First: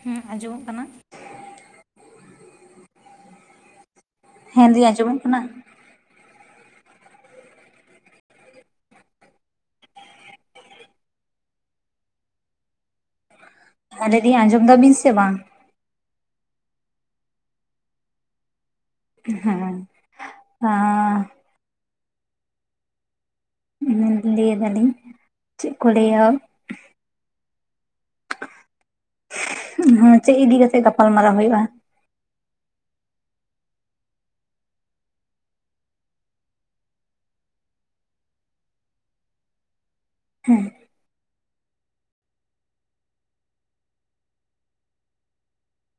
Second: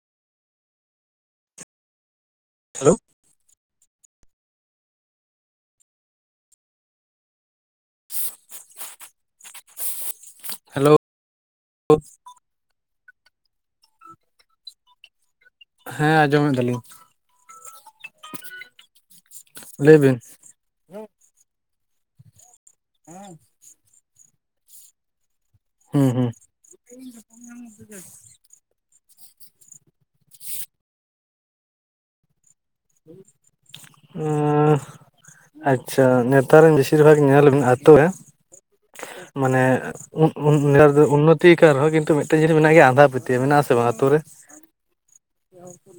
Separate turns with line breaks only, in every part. ᱦᱮᱸ ᱟᱸᱡᱚᱢᱚᱜ ᱠᱟᱱᱟ
ᱦᱮᱞᱳ
ᱦᱮᱸᱫᱤᱭ-ᱟᱸᱡᱚᱢᱚᱠ ᱠᱟᱱᱟ
ᱦᱮᱞ-ᱳ
[unintelligible] ᱫᱤ-ᱟ ᱟᱸᱡᱚᱢ ᱫᱟᱵᱤᱱ ᱥᱮ ᱵᱟᱝ
ᱦᱮᱸ ᱟᱸᱡᱚᱢ-ᱮᱫ ᱫᱟᱞᱤᱧ [inaudible]
[unintelligible] ᱦᱮᱸ
ᱞᱟᱹᱭ ᱵᱤᱱ
ᱟ
[inaudible]
ᱞᱟᱹᱭ ᱫᱟᱞᱤᱧ ᱪᱮᱫ ᱠᱚ ᱞᱟᱹᱭᱟ
ᱦᱩᱸ-ᱦᱩᱸ
ᱦᱮᱸᱳ ᱪᱮᱫ ᱤᱫᱤ ᱠᱟᱛᱮᱜ ᱜᱟᱯᱟᱞ ᱢᱟᱨᱟᱣ ᱦᱩᱭᱩᱜᱼᱟ
ᱳᱸᱳᱸᱷ ᱟᱪᱪᱷᱟ ᱱᱮᱛᱟᱨ ᱨᱮᱱ ᱵᱮᱥᱤᱨ ᱵᱷᱟᱜᱽ ᱧᱮᱞ ᱢ-ᱟᱛᱳ ᱨᱮ ᱢᱟᱱᱮ
ᱦᱮᱸ
ᱩᱸᱱ-ᱩᱱ ᱩᱸᱱᱚᱛᱤ ᱠᱟᱱ ᱨᱮᱦᱚᱸ ᱠᱤᱱᱛᱩ ᱢᱤᱫᱴᱮᱱ ᱡᱤᱱᱤᱥ ᱢᱮᱱᱟᱜ ᱜᱮᱭᱟ ᱟᱸᱱᱫᱷᱟ ᱯᱟᱹᱛᱭᱟᱹᱣ ᱢᱮᱱᱟᱜᱼᱟ ᱟᱥᱮ ᱵᱟᱝ ᱟᱛᱳ ᱨᱮ ᱡ ᱠᱚ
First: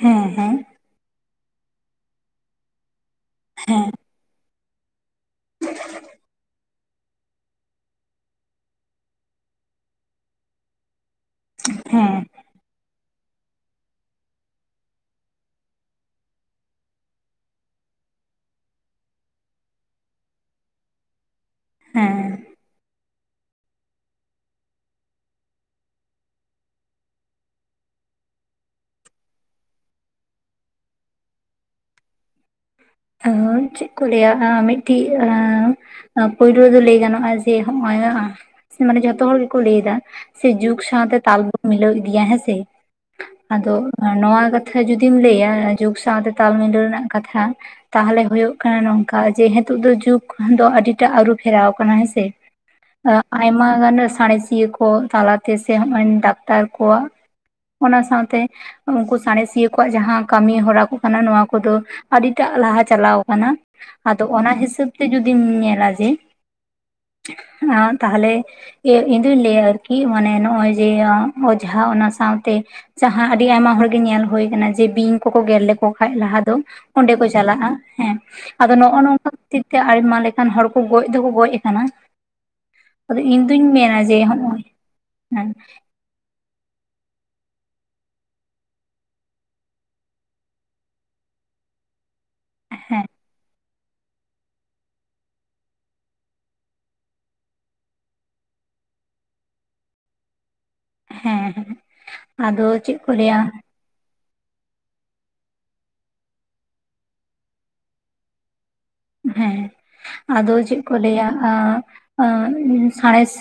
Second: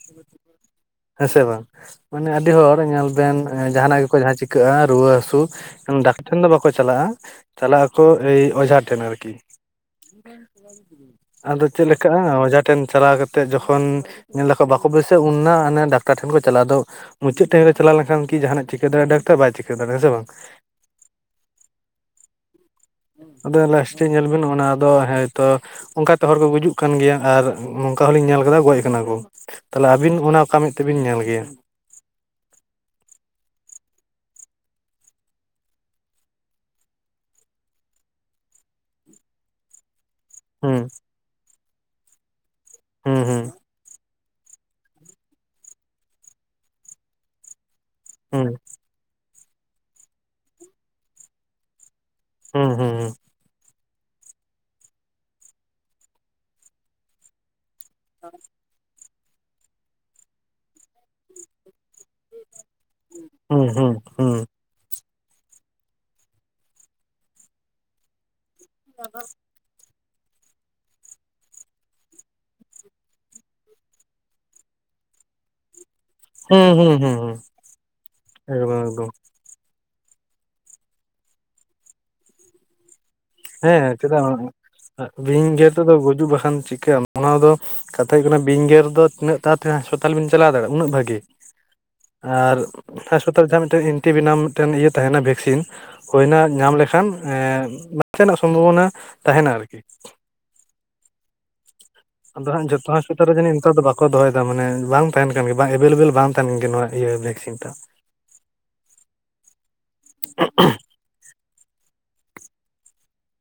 ᱦᱮᱸ ᱦᱮᱸ
[inaudible] ᱦᱮᱸᱥᱮ ᱵᱟᱝ ᱢᱟᱱᱮ ᱟᱹᱰᱤ ᱦᱚᱲ ᱧᱮᱞ ᱵᱮᱱ ᱡᱟᱦᱟᱱᱟᱜ ᱜᱤ ᱠᱚ ᱡᱟᱦᱟᱸ ᱪᱤᱠᱟᱹᱜᱼᱟ ᱨᱩᱣᱟᱹ ᱦᱟᱹᱥᱩ ᱰᱟᱠᱴᱟᱨ ᱴᱷᱮᱱ ᱫᱚ ᱵᱟᱠᱩ ᱪᱟᱞᱟᱜᱼᱟ ᱪᱟᱞᱟᱜ ᱟᱠᱩ ᱟᱹᱭ ᱚᱡᱷᱟ ᱴᱷᱮᱱ ᱟᱨᱠᱤ [inaudible] ᱟᱫᱚ ᱪᱮᱫ ᱞᱮᱠᱟ
ᱦᱮᱸ
ᱚᱡᱷᱟ ᱴᱷᱮᱱ ᱪᱟᱞᱟᱣ ᱠᱟᱛᱮᱫ ᱮᱱᱛᱮ ᱡᱚᱠᱷᱚᱱ ᱧᱮᱞ ᱫᱟᱠᱚ ᱵᱟᱠᱚ ᱵᱟᱹᱥᱩᱟ ᱩᱱᱟ ᱟᱱᱮ ᱰᱟᱠᱴᱟᱨ ᱴᱷᱮᱱ ᱠᱚ ᱪᱟᱞᱟᱜᱼᱟ ᱟᱫᱚ ᱢᱩᱪᱟᱹᱫ ᱴᱟᱭᱤᱢ ᱨᱮ ᱪᱟᱞᱟᱣ ᱞᱮᱱ ᱠᱷᱟᱱ ᱠᱤ ᱡᱟᱦᱟᱱᱟᱜ ᱪᱤᱠᱟᱹ ᱫᱟᱲᱭᱟᱜ ᱰᱟᱠᱴᱨ ᱵᱟᱭ ᱪᱤᱠᱟᱹ ᱫᱟᱲᱮᱭᱟᱜᱼᱟᱸ ᱥᱮ ᱵᱟᱝ
ᱦᱮᱸ
ᱟᱫᱚ ᱞᱟᱥᱴᱤ ᱧᱮᱞ ᱵᱤᱱ ᱚᱱᱟ ᱟᱫᱚ ᱦᱮᱭᱛᱚ ᱚᱱᱠᱟ ᱛᱮ ᱦᱚᱲ ᱠᱩ ᱜᱩᱡᱩᱜ ᱠᱟᱱ ᱜᱮᱭᱟ ᱟᱨ ᱱᱚᱝᱠᱟ ᱦᱚᱞᱤᱧ ᱧᱮᱞ ᱟᱠᱟᱫᱟ ᱜᱚᱡ ᱟᱠᱟᱱᱟ ᱠᱚ ᱛᱟᱦᱞᱮ ᱟᱹᱵᱤᱱ ᱚᱱᱟ ᱚᱠᱟ ᱢᱮᱫ ᱛᱮᱵᱤᱱ ᱧᱮᱞ ᱠᱮᱭᱟ
ᱦᱳ ᱪᱮᱫ ᱠᱚ ᱞᱟᱹᱭ-ᱟ ᱢᱤᱫᱛᱤ-ᱟᱸ ᱯᱳᱭᱞᱳ ᱫᱚ ᱞᱟᱹᱭ ᱜᱟᱱᱚᱜᱼᱟ ᱡᱮ ᱱᱚᱜ ᱚᱭ ᱢᱟᱱᱮ ᱡᱷᱚᱛᱚ ᱦᱚᱲ ᱜᱮᱠᱚ ᱞᱟᱹᱭ ᱮᱫᱟ ᱥᱮ
ᱦᱩᱸ
ᱡᱩᱜᱽ ᱥᱟᱶᱛᱮ ᱛᱟᱞ ᱵᱚᱱ ᱢᱤᱞᱟᱹᱣ ᱤᱫᱤᱭᱟ ᱦᱮᱸᱥᱮ
ᱦᱩᱸ ᱦᱩᱸ
ᱟᱫᱚ ᱱᱚᱶᱟ ᱠᱟᱛᱷᱟ ᱡᱩᱚᱫᱤᱢ ᱞᱟᱹᱭᱟ ᱡᱩᱜᱽ ᱥᱟᱶᱛᱮ ᱛᱟᱞ ᱢᱤᱞᱟᱹᱣ ᱨᱮᱱᱟᱜ ᱠᱟᱛᱷᱟ ᱛᱟᱦᱚᱞᱮ ᱦᱩᱭᱩᱜ ᱠᱟᱱᱟ ᱱᱚᱝᱠᱟ ᱡᱮ ᱱᱤᱛᱚᱜ ᱫᱚ ᱡᱩᱜ ᱫᱚ ᱟᱹᱰᱤᱴᱟᱜ ᱟᱹᱨᱩ ᱯᱷᱮᱨᱟᱣ ᱟᱠᱟᱱᱟ ᱦᱮᱸ ᱥᱮ
ᱦᱩᱸ ᱦᱩᱸ
ᱟᱭᱢᱟ ᱜᱟᱱ ᱥᱟᱬᱮᱥᱤᱭᱟᱹ ᱠᱚ ᱛᱟᱞᱟᱛᱮ ᱥᱮ ᱦᱚᱸᱜᱼᱚᱭ ᱰᱟᱠᱴᱟᱨ ᱠᱚᱣᱟᱜ ᱚᱱᱟ ᱥᱟᱶ-ᱛᱮ ᱩᱱᱠᱩ ᱥᱟᱬᱮᱥᱤᱭᱟᱹ ᱠᱚᱣᱟᱜ ᱡᱟᱦᱟᱸ ᱠᱟᱢᱤ ᱦᱚᱨᱟ ᱠᱚ ᱠᱟᱱᱟ ᱱᱚᱣᱟ ᱠᱚᱫᱚ ᱟᱹᱰᱤᱴᱟᱜ ᱞᱟᱦᱟ ᱪᱟᱞᱟᱣ ᱠᱟᱱᱟ
ᱦᱩᱸ ᱦᱩᱸ
ᱟᱫᱚ
ᱦᱩᱸ
ᱚᱱᱟ ᱦᱤᱥᱟᱹᱵ ᱛᱮ ᱡᱩᱫᱤᱢ ᱧᱮᱞᱟ ᱡᱮ ᱟᱸ ᱛᱟᱦᱚᱞᱮ ᱤᱧ ᱫᱩᱧ ᱞᱟᱹᱭᱟ ᱟᱨ ᱠᱤ ᱢᱟᱱᱮ ᱱᱚᱜ-ᱚᱭ ᱡᱮ ᱚᱡᱷᱟ ᱚᱱᱟ ᱥᱟᱶᱛᱮ ᱡᱟᱦᱟᱸ ᱟᱹᱰᱤ ᱟᱭᱢᱟ ᱦᱚᱲ ᱜᱮ ᱧᱮᱞ ᱦᱩᱭ ᱟᱠᱟᱱᱟ ᱡᱮ ᱵᱤᱧ ᱠᱚᱠᱚ ᱜᱮᱨ ᱞᱮᱠ ᱠᱚ ᱠᱷᱟᱡ ᱞᱟᱦᱟ
ᱦᱩᱸ ᱦᱩᱸ
ᱫᱚ
ᱦᱩᱸ ᱦᱩᱸ
ᱚᱸᱰᱮ
ᱦᱩᱸ
ᱠᱚ
ᱦᱩᱸ
ᱪᱟᱞᱟᱜᱼᱟ ᱦᱮᱸ
ᱮᱠᱫᱚᱢ
ᱟᱫᱚ
ᱮᱠᱫᱚᱢ
ᱱᱚᱜᱼᱚᱷ ᱱᱚᱝᱠᱟ ᱛᱤᱠ-ᱟ ᱟᱭᱢᱟ ᱞᱮᱠᱟᱱ ᱦᱚᱲ ᱠᱚ ᱜᱚᱡ ᱫᱚᱠᱚ ᱜᱚᱡ ᱟᱠᱟᱱᱟ ᱟᱫᱚ ᱤᱱᱫᱧ
ᱦᱮᱸ ᱪᱮᱫᱟᱜ ᱵᱟᱸᱜ-ᱟ ᱵᱤᱧ ᱜᱮᱨ ᱛᱮᱫᱚ ᱜᱩᱡᱩᱜ ᱵᱟᱠᱷᱟᱱ ᱪᱤᱠᱟᱹᱜ ᱟᱢ ᱚᱱᱟ ᱫᱚ ᱠᱟᱛᱷᱟ ᱦᱩᱭᱩᱜ ᱠᱟᱱᱟ ᱵᱤᱧᱜᱮᱨ ᱫᱚ ᱛᱤᱱᱟᱹᱜ ᱛᱟᱲᱛᱤ ᱦᱟᱥᱯᱟᱛᱟᱞ ᱵᱤᱱ ᱪᱟᱞᱟᱣ ᱫᱟᱲᱮᱭᱟᱜᱼᱟ ᱩᱱᱟᱹᱜ ᱵᱷᱟᱜᱤ ᱟᱨ
ᱦᱮᱸ
ᱦᱟᱸᱥᱯᱟᱛᱟᱞ ᱡᱟᱦᱟᱸ ᱢᱤᱫᱴᱮᱱ ᱛᱤ ᱵᱮᱱᱟᱢ ᱢᱤᱫᱴᱮᱱ ᱤᱭᱟᱹ ᱛᱟᱦᱮᱱᱟ ᱵᱷᱮᱠᱥᱤᱱ ᱦᱩᱭᱱᱟ ᱧᱟᱢ ᱞᱮᱠᱷᱟᱱ ᱮᱱᱠᱟ-ᱱᱟ ᱥᱚᱢᱵᱷᱚᱵᱚᱱᱟ ᱛᱟᱦᱮᱱᱟ ᱟᱨᱠᱤ
ᱦᱮᱸᱻᱦᱮᱸ
ᱟᱫᱚ ᱡᱚᱛᱚ ᱦᱟᱥᱯᱤᱛᱟᱞ ᱨᱮᱜᱤ ᱧᱤᱛᱚ ᱫᱚ ᱵᱟᱠ ᱠᱚ ᱫᱚᱦᱚᱭᱮᱫᱟ ᱢᱟᱱᱮ ᱵᱟᱝ ᱛᱟᱦᱮᱱ ᱠᱟᱱ ᱜᱮ ᱵᱟᱝ ᱮᱵᱮᱞᱮᱵᱮᱞ ᱵᱟᱝ ᱛᱟᱦᱮᱱ ᱠᱟᱱ ᱜᱮ ᱱᱚᱣᱟ ᱤᱭᱟᱹ ᱵᱷᱮᱠᱥᱤᱱ ᱛᱟ
ᱦᱮᱸ ᱟᱫᱚ ᱪᱮᱫᱠᱩ ᱞᱟᱹᱭᱟ ᱥᱟᱬᱮᱥ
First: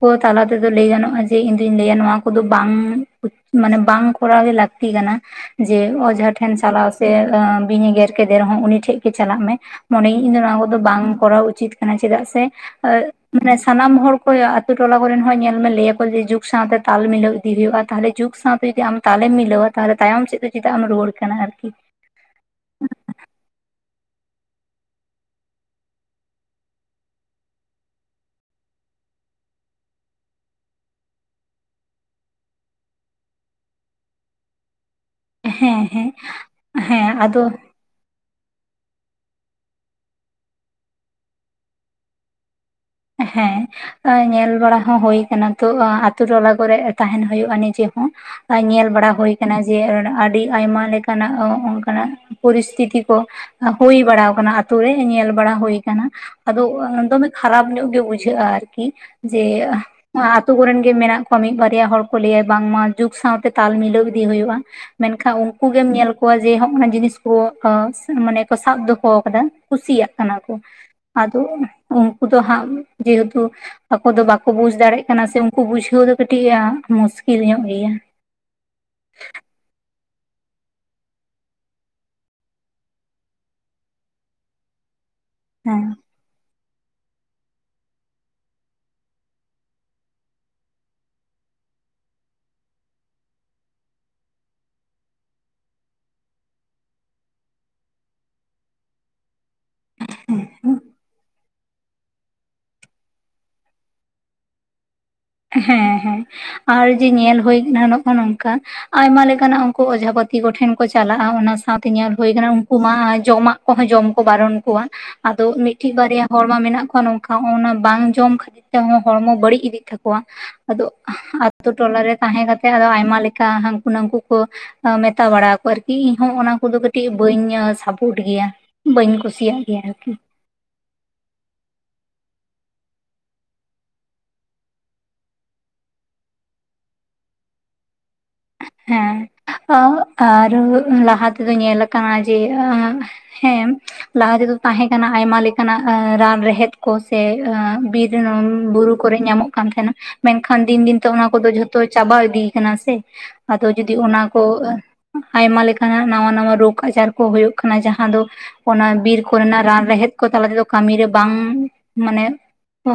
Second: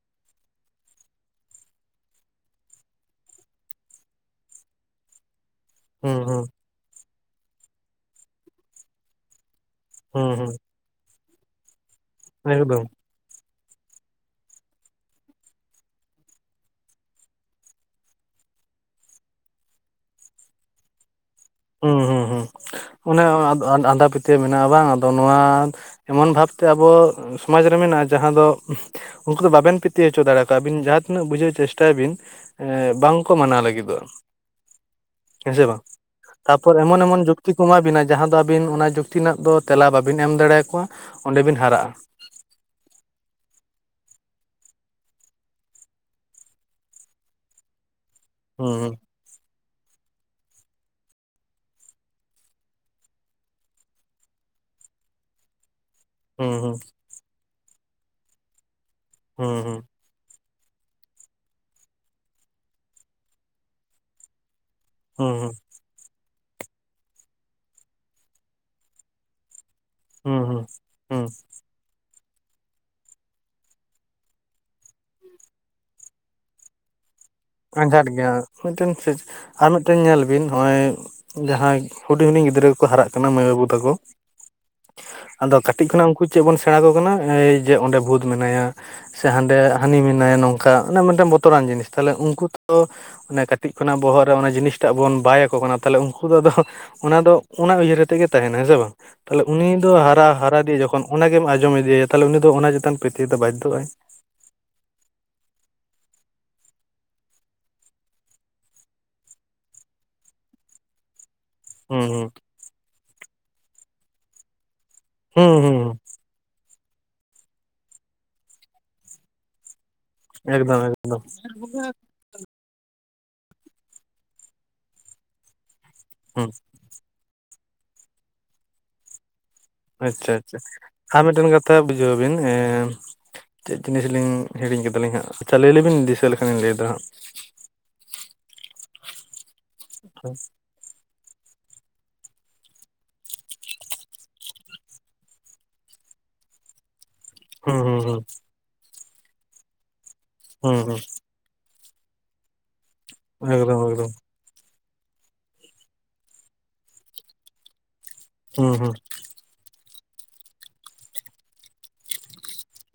ᱠᱚ ᱛᱟᱞᱟ ᱛᱮᱫᱚ ᱞᱟᱹᱭ ᱜᱟᱱᱚᱜᱼᱟ ᱡᱮ ᱤᱧ ᱫᱩᱧ ᱞᱟᱹᱭᱟ ᱱᱚᱣᱟ ᱠᱚᱫᱚ ᱵᱟᱝ ᱢᱟᱱᱮ ᱵᱟᱝ ᱠᱚᱨᱟᱣ ᱜᱮ ᱞᱟᱹᱠᱛᱤ᱾ ᱞᱟᱹᱠᱛᱤ ᱠᱟᱱᱟ᱾ ᱡᱮ
ᱦᱩᱸ
ᱚᱡᱷᱟ
ᱦᱩᱸ
ᱴᱷᱮᱱ ᱪᱟᱞᱟᱣ ᱥᱮ ᱵᱤᱧ ᱮ ᱜᱮᱨ ᱠᱮᱫ ᱨᱮᱦᱚᱸ ᱩᱱᱤ ᱴᱷᱮᱱ ᱜᱮ ᱪᱟᱞᱟᱜ ᱢᱮ᱾ ᱢᱚᱱᱮ ᱤᱧ
ᱦᱩᱸ
ᱫᱚ ᱱᱚᱣᱟ ᱠᱚᱫᱚ ᱵᱟᱝ ᱠᱚᱨᱟᱣ ᱩᱪᱤᱛ ᱠᱟᱱᱟ ᱪᱮᱫᱟᱜ ᱥᱮ
ᱦᱩᱸ ᱮᱠᱫᱚᱢ
[inaudible] ᱢᱟᱱᱮ ᱥᱟᱱᱟᱢ ᱦᱚᱲ ᱠᱚ ᱟᱛᱳ ᱴᱚᱞᱟ ᱠᱚᱨᱮᱱ ᱦᱚᱸ ᱧᱮᱞ ᱢᱮ ᱞᱟᱹᱭᱟ ᱠᱚ ᱡᱮ ᱡᱩᱜᱽ ᱥᱟᱶᱛᱮ ᱛᱟᱞ ᱢᱤᱞᱟᱹᱣ ᱤᱫᱤ ᱦᱩᱭᱩᱜᱜᱼᱟ ᱛᱚᱞᱮ ᱡᱩᱜᱽ ᱥᱟᱶᱛᱮ ᱡᱩᱫᱤ ᱟᱢ ᱛᱟᱦᱮᱢ ᱢᱤᱞᱟᱹᱣᱟ ᱛᱟᱦᱚᱞᱮ ᱛᱟᱭᱚᱢ ᱥᱮᱫ ᱫᱚ ᱪᱮᱫᱟᱜ ᱮᱢ ᱨᱩᱣᱟᱹᱲ ᱠᱟᱱᱟ ᱟᱨᱠᱤ᱾
ᱦᱩᱸ ᱦᱩᱸ ᱦᱩᱸ ᱚᱱᱮ ᱟᱸᱫᱷᱟ ᱯᱟᱹᱛᱭᱟᱹᱣ ᱢᱮᱱᱟᱜᱼᱟ ᱵᱟᱝ ᱟᱫᱚ ᱱᱚᱣᱟ ᱮᱢᱚᱱ ᱵᱷᱟᱵᱛᱮ ᱟᱵᱚ ᱥᱚᱢᱟᱡᱽ ᱨᱮ ᱢᱮᱱᱟᱜᱼᱟ ᱡᱟᱦᱟᱸ ᱫᱚ ᱩᱱᱠᱩ ᱫᱚ ᱵᱟᱵᱮᱱ ᱯᱤᱛᱤᱭᱟᱣ ᱦᱚᱪᱚ ᱫᱟᱲᱮ ᱠᱣᱟ ᱟᱵᱤᱱ ᱡᱟᱦᱟᱸ ᱛᱤᱱᱟᱹᱜ ᱵᱩᱡᱷᱟᱹᱣ ᱪᱮᱥᱴᱟᱭᱟ ᱵᱤᱱ᱾ ᱵᱟᱝᱠᱚ ᱢᱟᱱᱟᱣ ᱞᱟᱹᱜᱤᱫᱚᱜᱼᱟ᱾
ᱦᱮᱸ ᱦᱮᱸ
ᱛᱯᱚᱨ ᱮᱢᱚᱱ
ᱦᱮᱸ
ᱮᱢᱚᱱ
ᱟᱫᱚ
ᱡᱩᱠᱛᱤ ᱠᱚ ᱮᱢᱟ ᱵᱤᱱᱟ ᱡᱟᱦᱟᱸ ᱫᱚ ᱟᱹᱵᱤᱱ ᱚᱱᱟ ᱡᱩᱠᱛᱤ ᱨᱮᱱᱟᱜ ᱫᱚ ᱛᱮᱞᱟ ᱵᱟᱵᱤᱱ ᱮᱢ ᱫᱟᱲᱮᱭᱟᱠᱚᱣᱟ ᱚᱸᱰᱮ ᱵᱤᱱ ᱦᱟᱨᱟᱜᱼᱟ᱾
ᱦᱮᱸ ᱧᱮᱞ ᱵᱟᱲᱟ ᱦᱚᱸ ᱦᱩᱭ ᱠᱟᱱᱟ ᱛᱚ ᱟᱛᱳ ᱴᱚᱞᱟ ᱠᱚᱨᱮᱜ ᱛᱟᱦᱮᱱ ᱦᱩᱭᱩᱜᱼᱟ ᱱᱤᱡᱮ ᱦᱚᱸ ᱧᱮᱞ
ᱦᱩᱸ
ᱵᱟᱲᱟ ᱦᱩᱭ ᱟᱠᱟᱱᱟ ᱡᱮ ᱟᱹᱰᱤ ᱟᱭᱢᱟ ᱞᱮᱠᱟᱱᱟᱜ ᱚᱱᱠᱟᱱᱟᱜ ᱯᱚᱨᱤᱥᱛᱷᱤᱛᱤ ᱠᱚ᱾ ᱦᱩᱭ ᱵᱟᱲᱟ ᱟᱠᱟᱱᱟ ᱟᱛᱳ ᱨᱮ ᱧᱮᱞ ᱵᱟᱲᱟ ᱦᱩᱭ ᱟᱠᱟᱱᱟ᱾
ᱦᱩᱸ
ᱟᱫᱚ ᱫᱚᱢᱮ ᱠᱷᱟᱨᱟᱯ ᱧᱚᱜ ᱜᱮ ᱵᱩᱡᱷᱟᱹᱜᱼᱟ᱾ ᱟᱨᱠᱤ ᱡᱮ
ᱦᱩᱸ
ᱟᱛᱳ ᱠᱚ ᱨᱮᱱ ᱜᱮ ᱢᱮᱱᱟᱜ ᱠᱚᱣᱟ ᱢᱤᱫ ᱵᱟᱨᱭᱟ ᱦᱚᱲ ᱠᱚ ᱞᱟᱹᱭᱟ ᱵᱟᱝᱢᱟ ᱡᱩᱜ ᱥᱟᱶᱛᱮ ᱛᱟᱞ ᱢᱤᱞᱟᱹᱣ ᱤᱫᱤ ᱦᱩᱭᱩᱜᱼᱟ᱾
ᱦᱩᱸ
ᱢᱮᱱᱠᱷᱟᱱ ᱩᱱᱠᱩ ᱜᱮᱢ ᱧᱮᱞ ᱠᱚᱣᱟ ᱡᱮ ᱦᱚᱜᱼᱱᱟ ᱡᱤᱱᱤᱥ ᱠᱚ ᱢᱟᱱᱮ ᱠᱚ ᱥᱟᱵ ᱫᱚᱦᱚ ᱟᱠᱟᱫᱟ ᱠᱩᱥᱤᱭᱟᱜ ᱠᱟᱱᱟ
ᱦᱩᱸ
ᱠᱚ᱾
ᱦᱩᱸ ᱦᱩᱸ
ᱟᱫᱚ ᱩᱱᱠᱩ ᱛᱚ ᱦᱟᱸᱜ ᱡᱮᱦᱮᱛᱩ ᱟᱠᱚ ᱫᱚ ᱵᱟᱠᱚ ᱵᱩᱡ ᱫᱟᱲᱮᱭᱟᱜ ᱠᱟᱱᱟ ᱥᱮ ᱩᱱᱠᱩ ᱵᱩᱡᱷᱟᱹᱣ ᱫᱚ ᱠᱟᱹᱴᱤᱡ ᱢᱩᱥᱠᱤᱞ᱾
ᱟᱸᱡᱷᱟᱸᱴ ᱜᱮᱭᱟ ᱢᱤᱫᱴᱮᱱ ᱟᱨ ᱢᱤᱫᱴᱮᱱ ᱧᱮᱞ ᱵᱤᱱ ᱱᱚᱜᱼᱚᱭ ᱡᱟᱦᱟᱸᱭ ᱦᱩᱰᱤᱧ ᱦᱩᱰᱤᱧ ᱜᱤᱫᱽᱨᱟᱹ ᱠᱚᱠᱚ ᱦᱟᱨᱟᱜ ᱠᱟᱱᱟ ᱢᱟᱹᱭ ᱵᱟᱹᱵᱩ ᱛᱟᱠᱚ᱾ ᱟᱫᱚ
ᱦᱮᱸ
ᱠᱟᱹᱴᱤᱡ ᱠᱷᱚᱱᱟᱜ ᱩᱱᱠᱩ ᱪᱮᱫ ᱵᱚᱱ ᱥᱮᱬᱟ ᱠᱚ ᱠᱟᱱᱟ ᱡᱮ ᱚᱸᱰᱮ ᱵᱷᱩᱛ ᱢᱮᱱᱟᱭᱟ᱾ ᱥᱮ ᱦᱟᱸᱰᱮ ᱦᱟᱹᱱᱤ ᱢᱮᱱᱟᱭ ᱱᱚᱝᱠᱟ ᱢᱤᱫᱴᱮᱱ ᱵᱚᱛᱚᱨᱟᱱ ᱡᱤᱱᱤᱥ ᱛᱟᱦᱚᱞᱮ ᱩᱱᱠᱩ ᱛᱚ ᱚᱱᱮ ᱠᱟᱹᱴᱤᱡ ᱠᱷᱚᱱᱟᱜ ᱵᱚᱦᱚᱜ ᱨᱮ ᱚᱱᱟ ᱡᱤᱱᱤᱥᱴᱟᱜ ᱵᱚᱱ ᱵᱟᱭ ᱟᱠᱚ ᱠᱟᱱᱟ ᱛᱟᱦᱚᱞᱮ ᱩᱱᱠᱩ ᱫᱚ ᱟᱫᱚ ᱚᱱᱟ ᱫᱚ ᱚᱱᱟ ᱩᱭᱦᱟᱹᱨᱟ ᱛᱮᱜᱮ ᱛᱟᱦᱮᱸᱱᱟ ᱦᱮᱸ ᱥᱮ ᱵᱟᱝ? ᱛᱟᱦᱞᱮ ᱩᱱᱤ ᱫᱚ ᱦᱟᱨᱟ ᱦᱟᱨᱟᱫᱮ ᱡᱚᱠᱷᱚᱱ ᱚᱱᱟᱜᱮᱢ ᱟᱸᱡᱚᱢ ᱮᱭᱟ ᱛᱟᱦᱚᱞᱮ ᱩᱱᱤ ᱫᱚ ᱚᱱᱟ ᱪᱮᱛᱟᱱ ᱯᱟᱹᱛᱭᱟᱹᱣ ᱛᱮ ᱵᱟᱫᱽᱫᱷᱚᱜ ᱟᱭ᱾
ᱦᱮᱸ ᱦᱮᱸ ᱟᱨ ᱡᱮ ᱧᱮᱞ ᱦᱩᱭ ᱮᱱᱟ ᱱᱚᱜᱼᱚᱭ ᱱᱚᱝᱠᱟ᱾ ᱟᱭᱢᱟ ᱞᱮᱠᱟᱱᱟᱜ ᱩᱱᱠᱩ ᱚᱡᱷᱟᱯᱟᱛᱤ ᱠᱚᱴᱷᱮᱱ ᱠᱚ ᱪᱟᱞᱟᱜᱼᱟ᱾ ᱥᱟᱶᱛᱮ
ᱦᱩᱸ
ᱧᱮᱞ ᱦᱳᱭ ᱠᱟᱱᱟ ᱩᱱᱠᱩ ᱢᱟ ᱡᱚᱢᱟᱜ ᱠᱚᱦᱚᱸ ᱡᱚᱢ ᱠᱚ ᱵᱟᱨᱚᱱ ᱠᱚᱣᱟ ᱟᱫᱚ
ᱦᱩᱸ ᱦᱩᱸ
ᱢᱤᱫ ᱴᱮᱡ
ᱦᱩᱸ
ᱵᱟᱨᱭᱟ ᱦᱚᱲᱢᱟ ᱢᱮᱱᱟᱜ ᱠᱚᱣᱟ ᱱᱚᱝᱠᱟ ᱚᱱᱟ ᱵᱟᱝ ᱡᱚᱢ ᱠᱷᱟᱹᱛᱤᱨ ᱛᱮᱦᱚᱸ ᱦᱚᱲᱢᱚ ᱵᱟᱹᱲᱤᱡ ᱤᱫᱤᱜ ᱛᱟᱠ
ᱮᱠᱫᱚᱢ
ᱟᱫᱚ
ᱮᱠᱫᱚᱢ
ᱟᱛᱩ ᱴᱚᱞᱟ ᱨᱮ ᱛᱟᱦᱮᱸ ᱠᱟᱛᱮ ᱟᱭᱢᱟ ᱞᱮᱠᱟ ᱦᱟᱹᱱᱠᱩ ᱱᱟᱝᱠᱩ ᱠᱚ ᱢᱮᱛᱟ ᱵᱟᱲᱟ ᱟᱠᱚᱣᱟ ᱟᱨᱠᱤ ᱤᱧᱦᱚᱸ
ᱦᱩᱸ
ᱚᱱᱟ ᱠᱚᱫᱚ ᱠᱟᱹᱴᱤᱡ ᱠᱤ ᱵᱟᱹᱧ ᱥᱟᱯᱳᱨᱴ ᱜᱮᱭᱟ ᱵᱟᱹᱧ ᱠᱩᱥᱤᱭᱟᱜ ᱜᱮᱭᱟ ᱟᱨᱠᱤ
ᱟᱪᱪᱷᱟ ᱟᱪᱪᱷᱟ ᱟᱨ ᱢᱤᱫᱴᱮᱱ ᱠᱟᱛᱷᱟ ᱵᱩᱡᱷᱟᱹᱣ ᱵᱤᱱ ᱪᱮᱫ ᱡᱤᱱᱤᱥ ᱞᱤᱧ ᱦᱤᱲᱤᱧ ᱠᱮᱫᱟᱞᱤᱧ ᱦᱟᱸᱜ ᱟᱪᱪᱷᱟ ᱞᱟᱹᱭ ᱞᱮᱵᱤᱱ ᱫᱤᱥᱟᱹ ᱞᱮᱠᱷᱟᱱᱤᱧ ᱞᱟᱹᱭᱫᱟ ᱦᱟᱸᱜ᱾
ᱦᱮᱸ ᱟᱨ ᱞᱟᱦᱟ ᱛᱮᱫᱚ ᱧᱮᱞ ᱠᱟᱱᱟ ᱡᱮ ᱦᱮᱸ ᱞᱟᱦᱟ ᱛᱮᱫᱚ ᱛᱟᱦᱮᱸ ᱠᱟᱱᱟ ᱟᱭᱢᱟ ᱞᱮᱠᱟᱱᱟᱜ ᱨᱟᱱ ᱨᱮᱦᱮᱫ᱾ ᱠᱚ ᱥᱮ
ᱦᱩᱸ ᱦᱩᱸ
ᱵᱤᱨ
ᱦᱩᱸ
ᱵᱩᱨᱩ ᱠᱚᱨᱮ ᱧᱟᱢᱚᱜ ᱠᱟᱱ ᱛᱟᱦᱮᱸᱱᱟ ᱢᱮᱱᱠᱷᱟᱱ
ᱦᱩᱸ
ᱫᱤᱱ
ᱦᱩᱸ
ᱫᱤᱱ ᱛᱮ ᱚᱱᱟ ᱠᱚᱫᱚ ᱡᱚᱛᱚ ᱛᱚ ᱪᱟᱵᱟ ᱤᱫᱤ ᱠᱟᱱᱟ ᱥᱮ ᱟᱫᱚ
ᱮᱠᱫᱚᱢ
ᱡᱩᱫᱤ
ᱮᱠᱫᱚᱢ
ᱚᱱᱟ ᱠᱚ ᱟᱭᱢᱟ ᱞᱮᱠᱟᱱᱟᱜ ᱱᱟᱣᱟ ᱱᱟᱣᱟ ᱨᱳᱜᱽ ᱟᱡᱟᱨ ᱠᱚ ᱦᱩᱭᱩᱜ ᱠᱟᱱᱟ ᱡᱟᱦᱟᱸ ᱫᱚ
ᱦᱩᱸ ᱦᱩᱸ
ᱚᱱᱟ ᱵᱤᱨ ᱠᱚᱨᱮᱱᱟᱜ ᱨᱟᱱ ᱨᱮᱦᱮᱫ ᱠᱚ ᱛᱟᱞᱟ ᱛᱮᱫᱚ ᱠᱟᱹᱢᱤᱨᱮ ᱵᱟᱝ ᱢᱟᱱᱮ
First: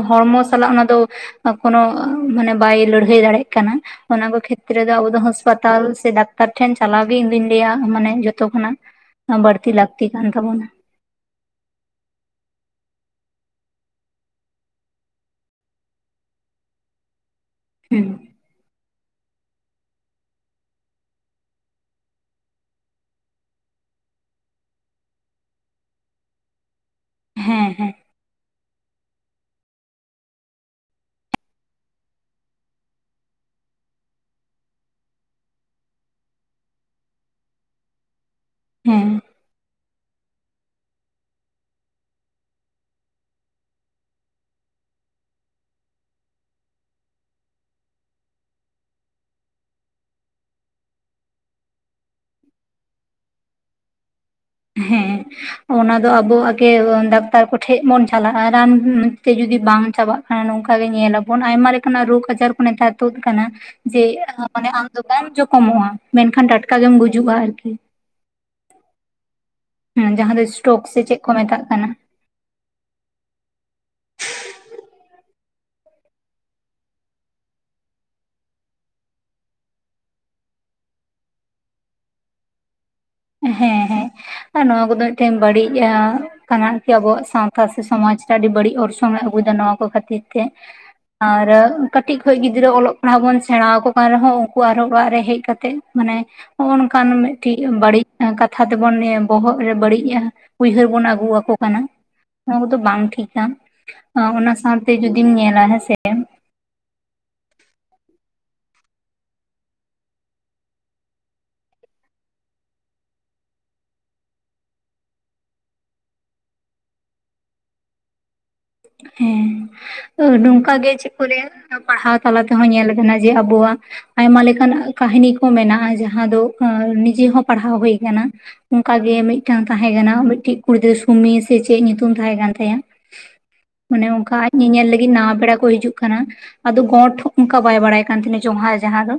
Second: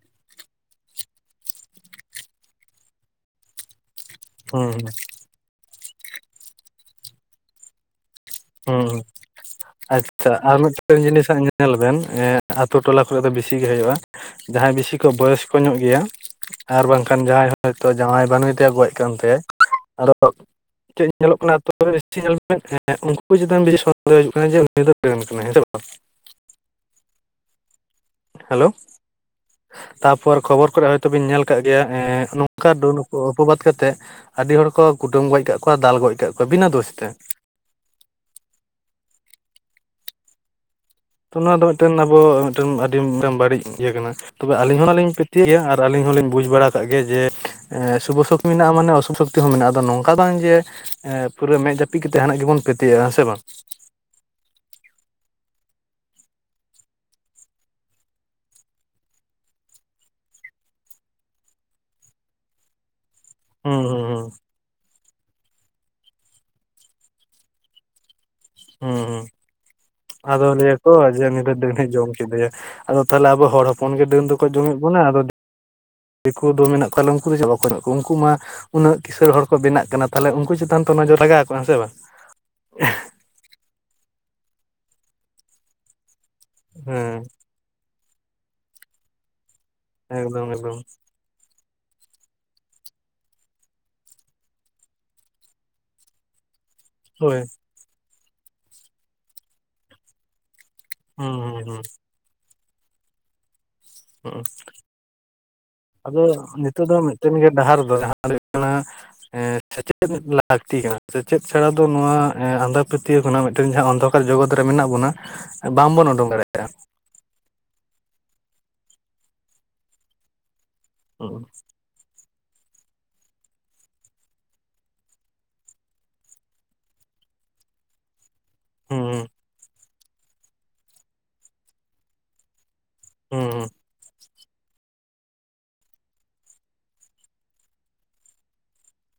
ᱦᱚᱲᱢᱚ ᱥᱟᱞᱟᱜ ᱚᱱᱟ ᱫᱚ ᱠᱳᱱᱳ ᱢᱟᱱᱮ ᱵᱟᱭ ᱞᱟᱹᱲᱦᱟᱹᱭ ᱫᱟᱲᱭᱟᱜ ᱠᱟᱱᱟ᱾ ᱚᱱᱟ ᱠᱚ
ᱦᱩᱸ
ᱠᱷᱮᱛᱨᱮ
ᱦᱩᱸ
ᱫᱚ ᱟᱵᱚ ᱫᱚ ᱦᱟᱥᱯᱟᱛᱟᱞ ᱥᱮ ᱰᱟᱠᱛᱟᱨ ᱴᱷᱮᱱ ᱪᱟᱞᱟᱣ ᱜᱮ ᱤᱧ ᱫᱩᱧ ᱞᱟᱹᱭᱟ ᱢᱟᱱᱮ ᱡᱚᱛ ᱡᱚᱛᱚ ᱠᱷᱚᱱᱟᱜ
ᱦᱩᱸ
ᱵᱟᱹᱲᱛᱤ ᱞᱟᱹᱠᱛᱤ ᱠᱟᱱ
ᱟᱪᱪᱷᱟ ᱟᱨ
ᱛᱟᱵᱚᱱᱟ
ᱢᱤᱫᱴᱮᱱ ᱡᱤᱱᱤᱥᱟᱜ ᱧᱮᱞ ᱵᱮᱱ ᱟᱛᱳ ᱴᱚᱞᱟ ᱠᱚᱨᱮ ᱫᱚ ᱵᱮᱥᱤᱜ ᱜᱮ ᱦᱩᱭᱩᱜᱼᱟ ᱡᱟᱦᱟᱸᱭ ᱵᱮᱥᱤ ᱠᱚ ᱵᱚᱭᱚᱥᱠᱚ ᱧᱚᱜ ᱜᱮᱭᱟ ᱟᱨ ᱵᱟᱝᱠᱷᱟᱱ ᱡᱟᱦᱟᱸᱭ ᱦᱚᱸ ᱦᱚᱭᱛᱚ
ᱦᱮᱸ
ᱡᱟᱶᱟᱭ ᱵᱟᱹᱱᱩᱭᱮ ᱜᱚᱡ ᱠᱟᱱ ᱛᱟᱭ ᱟᱫᱚ ᱪᱮᱫ ᱧᱮᱞᱚᱜ ᱠᱟᱱᱟ [unintelligible] ᱧᱮᱞ ᱦᱮᱸ [unintelligible] ᱩᱱ ᱪᱮᱛᱟᱱᱚᱱ ᱦᱩᱭᱩᱜ ᱠᱟᱱᱟ ᱠᱟᱱᱟᱭ ᱦᱮᱸ [unintelligible] ᱵᱟᱝ
ᱦᱮᱸ ᱦᱮᱸ
ᱦᱮᱞᱳ ᱛᱟᱯᱚᱨ ᱠᱷᱚᱵᱚᱨ ᱠᱚᱨᱮ ᱦᱚᱭᱛᱚ ᱵᱤᱱ ᱧᱮᱞ ᱠᱟᱜ ᱜᱮᱭᱟ ᱮᱸ ᱱᱚᱝᱠᱟ ᱰᱟᱹᱱ ᱚᱼᱚᱯᱵᱟᱫ ᱠᱟᱛᱮᱜ ᱟᱹᱰᱤ ᱦᱚᱲ ᱠᱚ ᱠᱩᱴᱟᱹᱢ ᱜᱚᱡ ᱠᱟᱜ ᱠᱚᱣᱟ ᱫᱟᱞ ᱜᱚᱡ ᱠᱟᱜ ᱠᱚᱣᱟ ᱵᱤᱱᱟᱹ ᱫᱳᱥ ᱛᱮ
ᱦᱮᱸ
ᱛᱚ ᱱᱚᱣᱟ ᱫᱚ ᱢᱤᱫᱴᱮᱱ ᱟᱵᱚ ᱢᱤᱫᱴᱮᱱ ᱟᱹᱰᱤ ᱢᱤᱴᱟᱝ ᱵᱟᱹᱲᱤᱡ ᱤᱭᱟᱹ ᱠᱟᱱᱟ ᱛᱚᱵᱮ ᱟᱹᱞᱤᱧ ᱦᱚᱞᱤᱧ ᱯᱟᱹᱛᱭᱟᱹᱜ ᱜᱮᱭᱟ ᱟᱨ ᱟᱹᱞᱤᱧ ᱦᱚᱞᱤᱧ ᱵᱩᱡᱽ ᱵᱟᱲᱟ ᱠᱟᱜ ᱜᱮᱭᱟ ᱡᱮ ᱮᱸ ᱥᱩᱵᱚ ᱥᱩᱠ ᱢᱮᱱᱟᱜᱼᱟ ᱢᱟᱱᱮ ᱚᱥᱩᱠ ᱥᱚᱠᱛᱤ ᱦᱚᱸ ᱢᱮᱱᱟᱜᱼᱟ ᱟᱫᱚ ᱱᱚᱝᱠᱟ ᱵᱟᱝ ᱡᱮ [unintelligible] ᱯᱩᱨᱟᱹ ᱢᱮᱸᱫ ᱡᱟᱹᱯᱤᱫ ᱠᱟᱛᱮᱮᱫ ᱡᱟᱦᱱᱟᱜ ᱜᱮᱵᱚᱱ ᱯᱮᱛᱭᱟᱹᱜᱼᱟ ᱦᱮᱸ ᱥᱮ ᱵᱟᱝ
ᱦᱮᱸ ᱚᱱᱟ ᱫᱚ ᱟᱵᱚ ᱮᱠᱮ ᱰᱟᱠᱛᱟᱨ ᱠᱚᱴᱷᱮᱱ ᱵᱚᱱ ᱪᱟᱞᱟᱜᱼᱟ ᱨᱟᱱ ᱛᱮ ᱡᱩᱚᱫᱤ ᱵᱟᱝ ᱪᱟᱵᱟᱜ ᱱᱚᱝᱠᱟ ᱜᱮ ᱧᱮᱞᱟᱵᱚᱱ ᱟᱭᱢᱟ ᱞᱮᱠᱟᱱᱟᱜ ᱨᱳᱜ ᱟᱡᱟᱨ ᱠᱚ ᱱᱮᱛ ᱛᱩᱫ ᱠᱟᱱᱟ
ᱦᱩᱸ ᱦᱩᱸ
ᱡᱮᱟᱱ ᱟᱢ ᱫᱚ ᱵᱟᱢ ᱡᱚᱠᱷᱚᱢᱚᱜᱼᱟ ᱢᱮᱱᱠᱷᱟᱱ ᱴᱟᱴᱠᱟ ᱜᱮᱢ ᱜᱩᱡᱩᱜᱼᱟ ᱟᱨᱠᱤ
ᱦᱩᱸ ᱦᱩᱸ
ᱦᱮᱸ ᱡᱟᱦᱟᱸ ᱫᱚ
ᱟᱫᱚ ᱞᱟᱹᱭᱟ
ᱥᱴᱨᱳᱠ
ᱠᱩ
ᱥᱮ ᱪᱮᱫ
ᱡᱮ
ᱠᱚ
ᱩᱱᱤ ᱫᱚ
ᱢᱮᱛᱟᱜ
ᱰᱟᱹᱱᱮ
ᱠᱟᱱᱟ
ᱡᱚᱢ ᱠᱮᱫᱮᱭᱟ ᱟᱫᱚ ᱛᱟᱦᱚᱞᱮ ᱟᱵᱚ ᱦᱚᱲ ᱦᱚᱯᱚᱱ ᱜᱮ ᱰᱟᱹᱱ ᱫᱚᱠᱚ ᱡᱚᱢᱮᱫ ᱵᱚᱱᱟ ᱟᱫᱚ ᱫᱤᱠᱩ ᱫᱚ ᱢᱮᱱᱟᱜ ᱠᱚᱣᱟᱞᱮ ᱩᱱᱠᱩ ᱫᱚ ᱪᱮᱫ ᱵᱟᱠᱚ ᱦ ᱠᱚᱣᱟ ᱩᱱᱠᱩ ᱢᱟ ᱩᱱᱟᱹᱜ ᱠᱤᱥᱬ ᱦᱚᱲ ᱠᱚ ᱵᱮᱱᱟᱜ ᱠᱟᱱᱟ ᱛᱟᱦᱞᱮ ᱩᱱᱠᱩ ᱪᱮᱛᱟᱱ ᱛᱚ ᱱᱚᱡᱚᱨ ᱞᱟᱜᱟᱣ ᱠᱚᱼᱟ ᱦᱮᱸ ᱥᱮ ᱵᱟᱝ
ᱦᱮᱸ ᱦᱮᱸ ᱟᱨ ᱱᱚᱣᱟ ᱠᱚᱫᱚ ᱢᱤᱫᱴᱮᱱ ᱵᱟᱹᱲᱤᱡ ᱠᱟᱱᱟ ᱠᱤ
ᱦᱮᱸ
ᱟᱵᱚᱣᱟᱜ ᱥᱟᱶ ᱯᱟᱹᱨᱥᱤ ᱥᱚᱢᱟᱡᱽ ᱟᱹᱰᱤ ᱵᱟᱹᱲᱤᱡ ᱚᱨᱥᱚᱝ ᱮ ᱟᱹᱜᱩᱭᱫᱟ ᱱᱚᱣᱟ ᱠᱚ ᱠᱷᱟᱹᱛᱤᱨ ᱛᱮ
ᱮᱠᱫᱚᱢ ᱮᱠᱫᱚᱢ
ᱟᱨ ᱠᱟᱹᱴᱤᱡ ᱠᱷᱚᱱ ᱜᱤᱫᱽᱨᱟᱹ ᱚᱞᱚᱜ ᱯᱟᱲᱦᱟᱜ ᱵᱚᱱ ᱥᱮᱬᱟ ᱟᱠᱠᱚ ᱠᱟᱱ ᱨᱮᱦᱚᱸ ᱩᱱᱠᱩ ᱟᱨᱦᱚᱸ ᱚᱲᱟᱜ ᱨᱮ ᱦᱮᱡ ᱠᱟᱛᱮᱜ ᱢᱟᱱᱮ ᱱᱚᱜ ᱱᱚᱝᱠᱟᱱ
ᱦᱳᱭ
ᱢᱤᱫᱴᱤᱡ ᱵᱟᱹᱲᱤᱡ ᱠᱟᱛᱷᱟ ᱛᱮᱵᱚᱱ ᱵᱚᱦᱚᱜ ᱨᱮ ᱵᱟᱹᱲᱤᱡᱼᱟ ᱩᱭᱦᱟᱹᱨ ᱵᱚᱱ ᱟᱹᱜᱩ
ᱦᱩᱸ
ᱟᱠᱚ
ᱦᱩᱸ
ᱠᱟᱱᱟ
ᱦᱩᱸ
ᱱᱚᱣᱟ ᱠᱚᱫᱚ ᱵᱟᱝ ᱴᱷᱤᱠᱟ
ᱦᱩᱸ
ᱚᱱᱟ ᱥᱟᱶᱛᱮ ᱡᱩᱚᱫᱤᱢ ᱧᱮᱞᱟ ᱦᱮᱸᱥᱮ
ᱟᱫᱚ ᱱᱤᱛᱚᱜ ᱫᱚ ᱢᱤᱫᱴᱮᱱ ᱜᱮ ᱰᱟᱦᱟᱨ ᱫᱚ ᱡᱟᱦᱟᱸ ᱦᱩᱭᱩᱜ ᱠᱟᱱᱟ ᱥᱮᱪᱮᱫ ᱞᱟᱹᱠᱛᱤ ᱠᱟᱱᱟ ᱥᱮᱪᱮᱫ ᱪᱷᱟᱲᱟ ᱫᱚ ᱱᱚᱣᱟ ᱟᱸᱫᱷᱟ ᱯᱟᱹᱛᱭᱟᱹᱣ ᱠᱷᱚᱱᱟᱜ ᱢᱤᱫᱴᱮᱱ ᱡᱟᱦᱟᱸ ᱚᱱᱫᱚ ᱚ ᱡᱚᱜᱚᱛ ᱨᱮ ᱢᱮᱱᱟᱜ ᱵᱚᱱᱟ ᱵᱟᱝᱵᱚᱱ ᱩᱰᱩᱠ ᱫᱟᱲᱮᱭᱟᱜᱼᱟ
ᱦᱮᱸ ᱱᱚᱝᱠᱟ ᱜᱮ ᱪᱮᱫ ᱠᱚ
ᱦᱩᱸ
ᱨᱮᱭᱟᱜ ᱯᱟᱲᱦᱟᱣ ᱛᱟᱞᱟ ᱛᱮᱦᱚᱸ ᱧᱮᱞ ᱠᱟᱱᱟ ᱡᱮ ᱟᱵᱚᱣᱟᱜ ᱟᱭᱢᱟ ᱞᱮᱠᱟᱱ ᱠᱟᱹᱦᱱᱤ ᱠᱚ ᱢᱮᱱᱟᱜᱼᱟ ᱡᱟᱦᱟᱸ ᱫᱚ ᱱᱤᱡᱮ ᱦᱚᱸ ᱯᱟᱲᱦᱟᱣ ᱦᱩᱭ ᱟᱠᱟᱱᱟ ᱚᱱᱠᱟ ᱜᱮ ᱢᱤᱫᱴᱟᱝ ᱛᱟᱦᱮᱸ ᱠᱟᱱᱟᱟᱱᱟ ᱢᱤᱫᱴᱮᱱ ᱠᱩᱲᱤ ᱜᱤᱫᱽᱨᱟᱹ ᱥᱩᱢᱤ ᱥᱮ ᱪᱮᱫ ᱧᱩᱛᱩᱢ ᱛᱟᱦᱮᱸ ᱠᱟᱱ ᱛᱟᱭᱟ
ᱦᱩᱸ ᱦᱩᱸ
ᱢᱟᱱᱮ ᱚᱱᱠᱟ ᱟᱡ ᱧᱮᱧᱮᱞ ᱞᱟᱹᱜᱤᱫ ᱱᱟᱣᱟ ᱯᱮᱲᱟ ᱠᱚ ᱦᱤᱡᱩᱜ ᱠᱟᱱᱟ᱾ ᱟᱫᱚ ᱜᱚᱸᱰ ᱚᱱᱠᱟ ᱵᱟᱭ ᱵᱟᱲᱟᱭ ᱠᱟᱱ ᱛᱟᱦᱮᱸ ᱡᱚᱦᱟ ᱡᱟᱦᱟᱸ ᱫᱚ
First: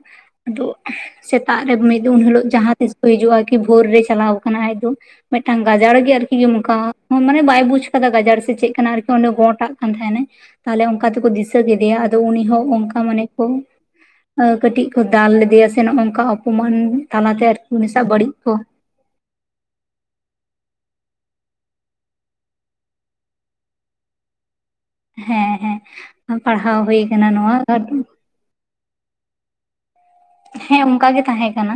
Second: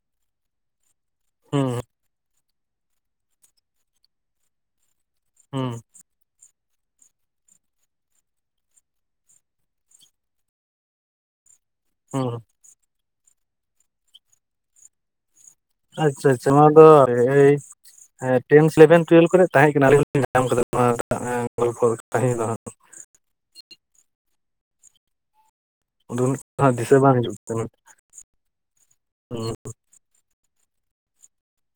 ᱟᱫᱚ᱾
ᱦᱩᱸ
ᱥᱮᱛᱟᱜ ᱨᱮ ᱢᱤᱫ ᱫᱤᱱ ᱩᱱ ᱦᱤᱞᱳᱜ ᱡᱟᱦᱟᱸ ᱛᱤᱥ ᱠᱚ ᱦᱤᱡᱩᱜᱼᱟ ᱠᱤ ᱵᱷᱳᱨ ᱨᱮ ᱪᱟᱞᱟᱣ ᱠᱟᱱᱟ ᱟᱡ ᱫᱚ᱾ ᱢᱤᱫᱴᱟᱝ
ᱦᱩᱸ
ᱜᱟᱡᱟᱲ ᱜᱮ ᱟᱨᱠᱤ ᱚᱱᱠᱟ ᱢᱟᱱᱮ ᱵᱟᱭ ᱵᱩᱡ ᱟᱠᱟᱫᱟ ᱜᱟᱡᱟᱲ ᱥᱮ ᱪᱮᱫ ᱠᱟᱱᱟ ᱟᱨᱠᱤ? ᱚᱸᱰᱮ ᱜᱚᱴᱟᱜ ᱠᱟᱱ ᱛᱟᱦᱮᱱᱟᱭ, ᱛᱟᱦᱞᱮ ᱚᱱᱠᱟ ᱛᱮᱠᱚ ᱫᱤᱥᱟᱹ ᱠᱮᱫᱮᱭᱟ᱾ ᱟᱫᱚ
ᱦᱩᱸ
ᱩᱱᱤ ᱦᱚᱸ ᱚᱱᱠᱟ ᱢᱟᱱᱮ ᱠᱚ ᱟᱫᱚ ᱠᱟᱹᱴᱤᱡ ᱞᱮᱫᱮᱭᱟ ᱥᱮ ᱱᱚᱜ ᱱᱚᱝᱠᱟ
ᱟᱪᱪᱷᱟ ᱟᱪᱪᱷᱟ ᱱᱚᱣᱟ
ᱚᱯᱚᱢᱟᱱ
ᱫᱚ
ᱛᱟᱞᱟᱛᱮ
ᱮᱪ
ᱟᱨᱠᱤ ᱩᱱᱤ ᱥᱟᱶ ᱵᱟᱹᱲᱤᱡ ᱠᱚ
ᱴᱮᱱ ᱥᱞᱮᱵᱷᱮᱱ ᱴᱩᱭᱮᱞᱵᱷ ᱠᱚᱨᱮᱜ ᱛᱟᱦᱮᱸ ᱠᱟᱱᱟ ᱟᱹᱞᱤᱧ ᱦᱚᱸᱞᱤᱧ ᱧᱟᱢ ᱠᱟᱫᱟ ᱱᱚᱣᱟ ᱜᱚᱞᱯᱚ ᱠᱟᱹᱦᱤᱱᱤ ᱫᱚ᱾
ᱦᱮᱸ
ᱟᱫᱚ
ᱦᱮᱸ ᱯᱟᱲᱦᱟᱣ ᱦᱩᱭ ᱟᱠᱟᱱᱟ ᱱᱚᱣᱟ᱾
ᱚ [unintelligible]
ᱦᱮᱸ ᱚᱱᱠᱟ ᱜᱮ ᱛᱟᱦᱮᱸ ᱠᱟᱱᱟ᱾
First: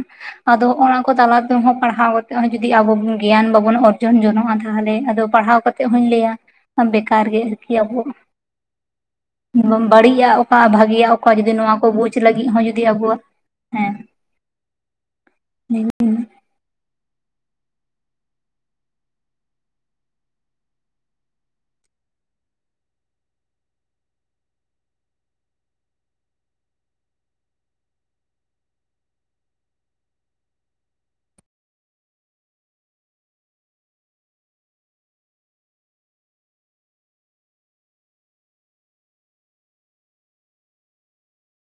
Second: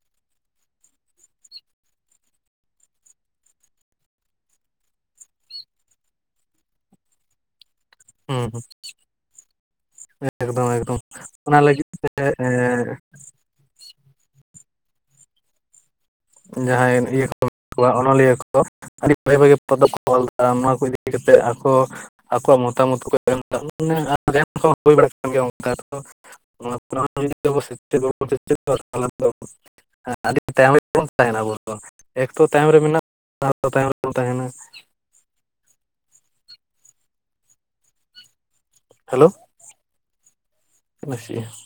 ᱟᱫᱚ ᱚᱱᱟ ᱠᱚ ᱛᱟᱞᱟ ᱛᱮᱦᱚᱸ ᱯᱟᱲᱦᱟᱣ ᱠᱟᱛᱮᱜ ᱦᱚᱸ ᱡᱚᱫᱤ ᱟᱵᱚ ᱜᱮᱭᱟᱱ ᱵᱟᱵᱚᱱ ᱚᱨᱡᱚᱱ ᱡᱚᱱᱚᱜᱼᱟ᱾ ᱛᱟᱦᱚᱞᱮ ᱟᱫᱚ ᱯᱟᱲᱦᱟᱣ ᱠᱟᱛᱮ ᱦᱚᱧ ᱞᱟᱹᱭᱟ ᱵᱮᱠᱟᱨ ᱜᱮ ᱟᱨᱠᱤ ᱟᱵᱚ
ᱦᱚᱸ ᱦᱮᱚᱸ ᱾
ᱵᱟᱹᱲᱤᱡᱼᱟ
ᱦᱮᱸ
ᱚᱠᱟ
ᱮᱠᱫᱚᱢ ᱮᱠᱫᱚᱢ
ᱵᱷᱟᱜᱮᱭᱟ ᱚᱠᱟ ᱡᱩᱫᱤ
ᱚᱱᱟ ᱞᱟᱹᱜᱤᱫ ᱛᱮ ᱮ
ᱦᱮᱸᱜ [inaudible]
ᱡᱟᱦᱟᱸᱭ ᱤᱭᱟᱹ [unintelligible] ᱠᱚ ᱢᱮᱱᱟᱜ ᱠᱚᱣᱟ ᱚᱱᱚᱞᱤᱭᱟᱹ ᱠᱚ ᱟᱹᱰᱤ ᱵᱷᱟᱜᱤ ᱵᱷᱟᱜᱤ ᱯᱚᱛᱚᱵ ᱠᱚ [unintelligible] ᱮᱫᱟ ᱱᱚᱣᱟ ᱠᱚ ᱤᱫᱤ ᱠᱟᱛᱮᱫ ᱟᱠᱚ ᱟᱠᱚᱣᱟᱜ ᱢᱚᱛᱟᱢᱚᱛ ᱠᱚ ᱮᱢ [unintelligible] ᱵᱟᱲᱟ ᱠᱚ ᱦᱚᱸ ᱦᱩᱭ ᱵᱟᱲᱟ ᱠᱟᱱ ᱜᱮᱭᱟ ᱚᱱᱠᱟ ᱫᱚ [unintelligible] ᱛᱟᱭᱚᱢ [inaudible] ᱚᱱ [unintelligible] ᱛᱟᱦᱮᱱᱟ ᱟᱵᱚ ᱫᱚ ᱮᱠᱛᱚ ᱛᱟᱭᱚᱢ ᱨᱮ ᱢᱮᱱᱟᱜ [unintelligible] ᱛᱟᱭᱚᱢ ᱨᱮᱵᱚᱱ ᱛᱟᱦᱮᱱᱟ ᱦᱮᱞᱳ ᱱᱟᱥ [inaudible]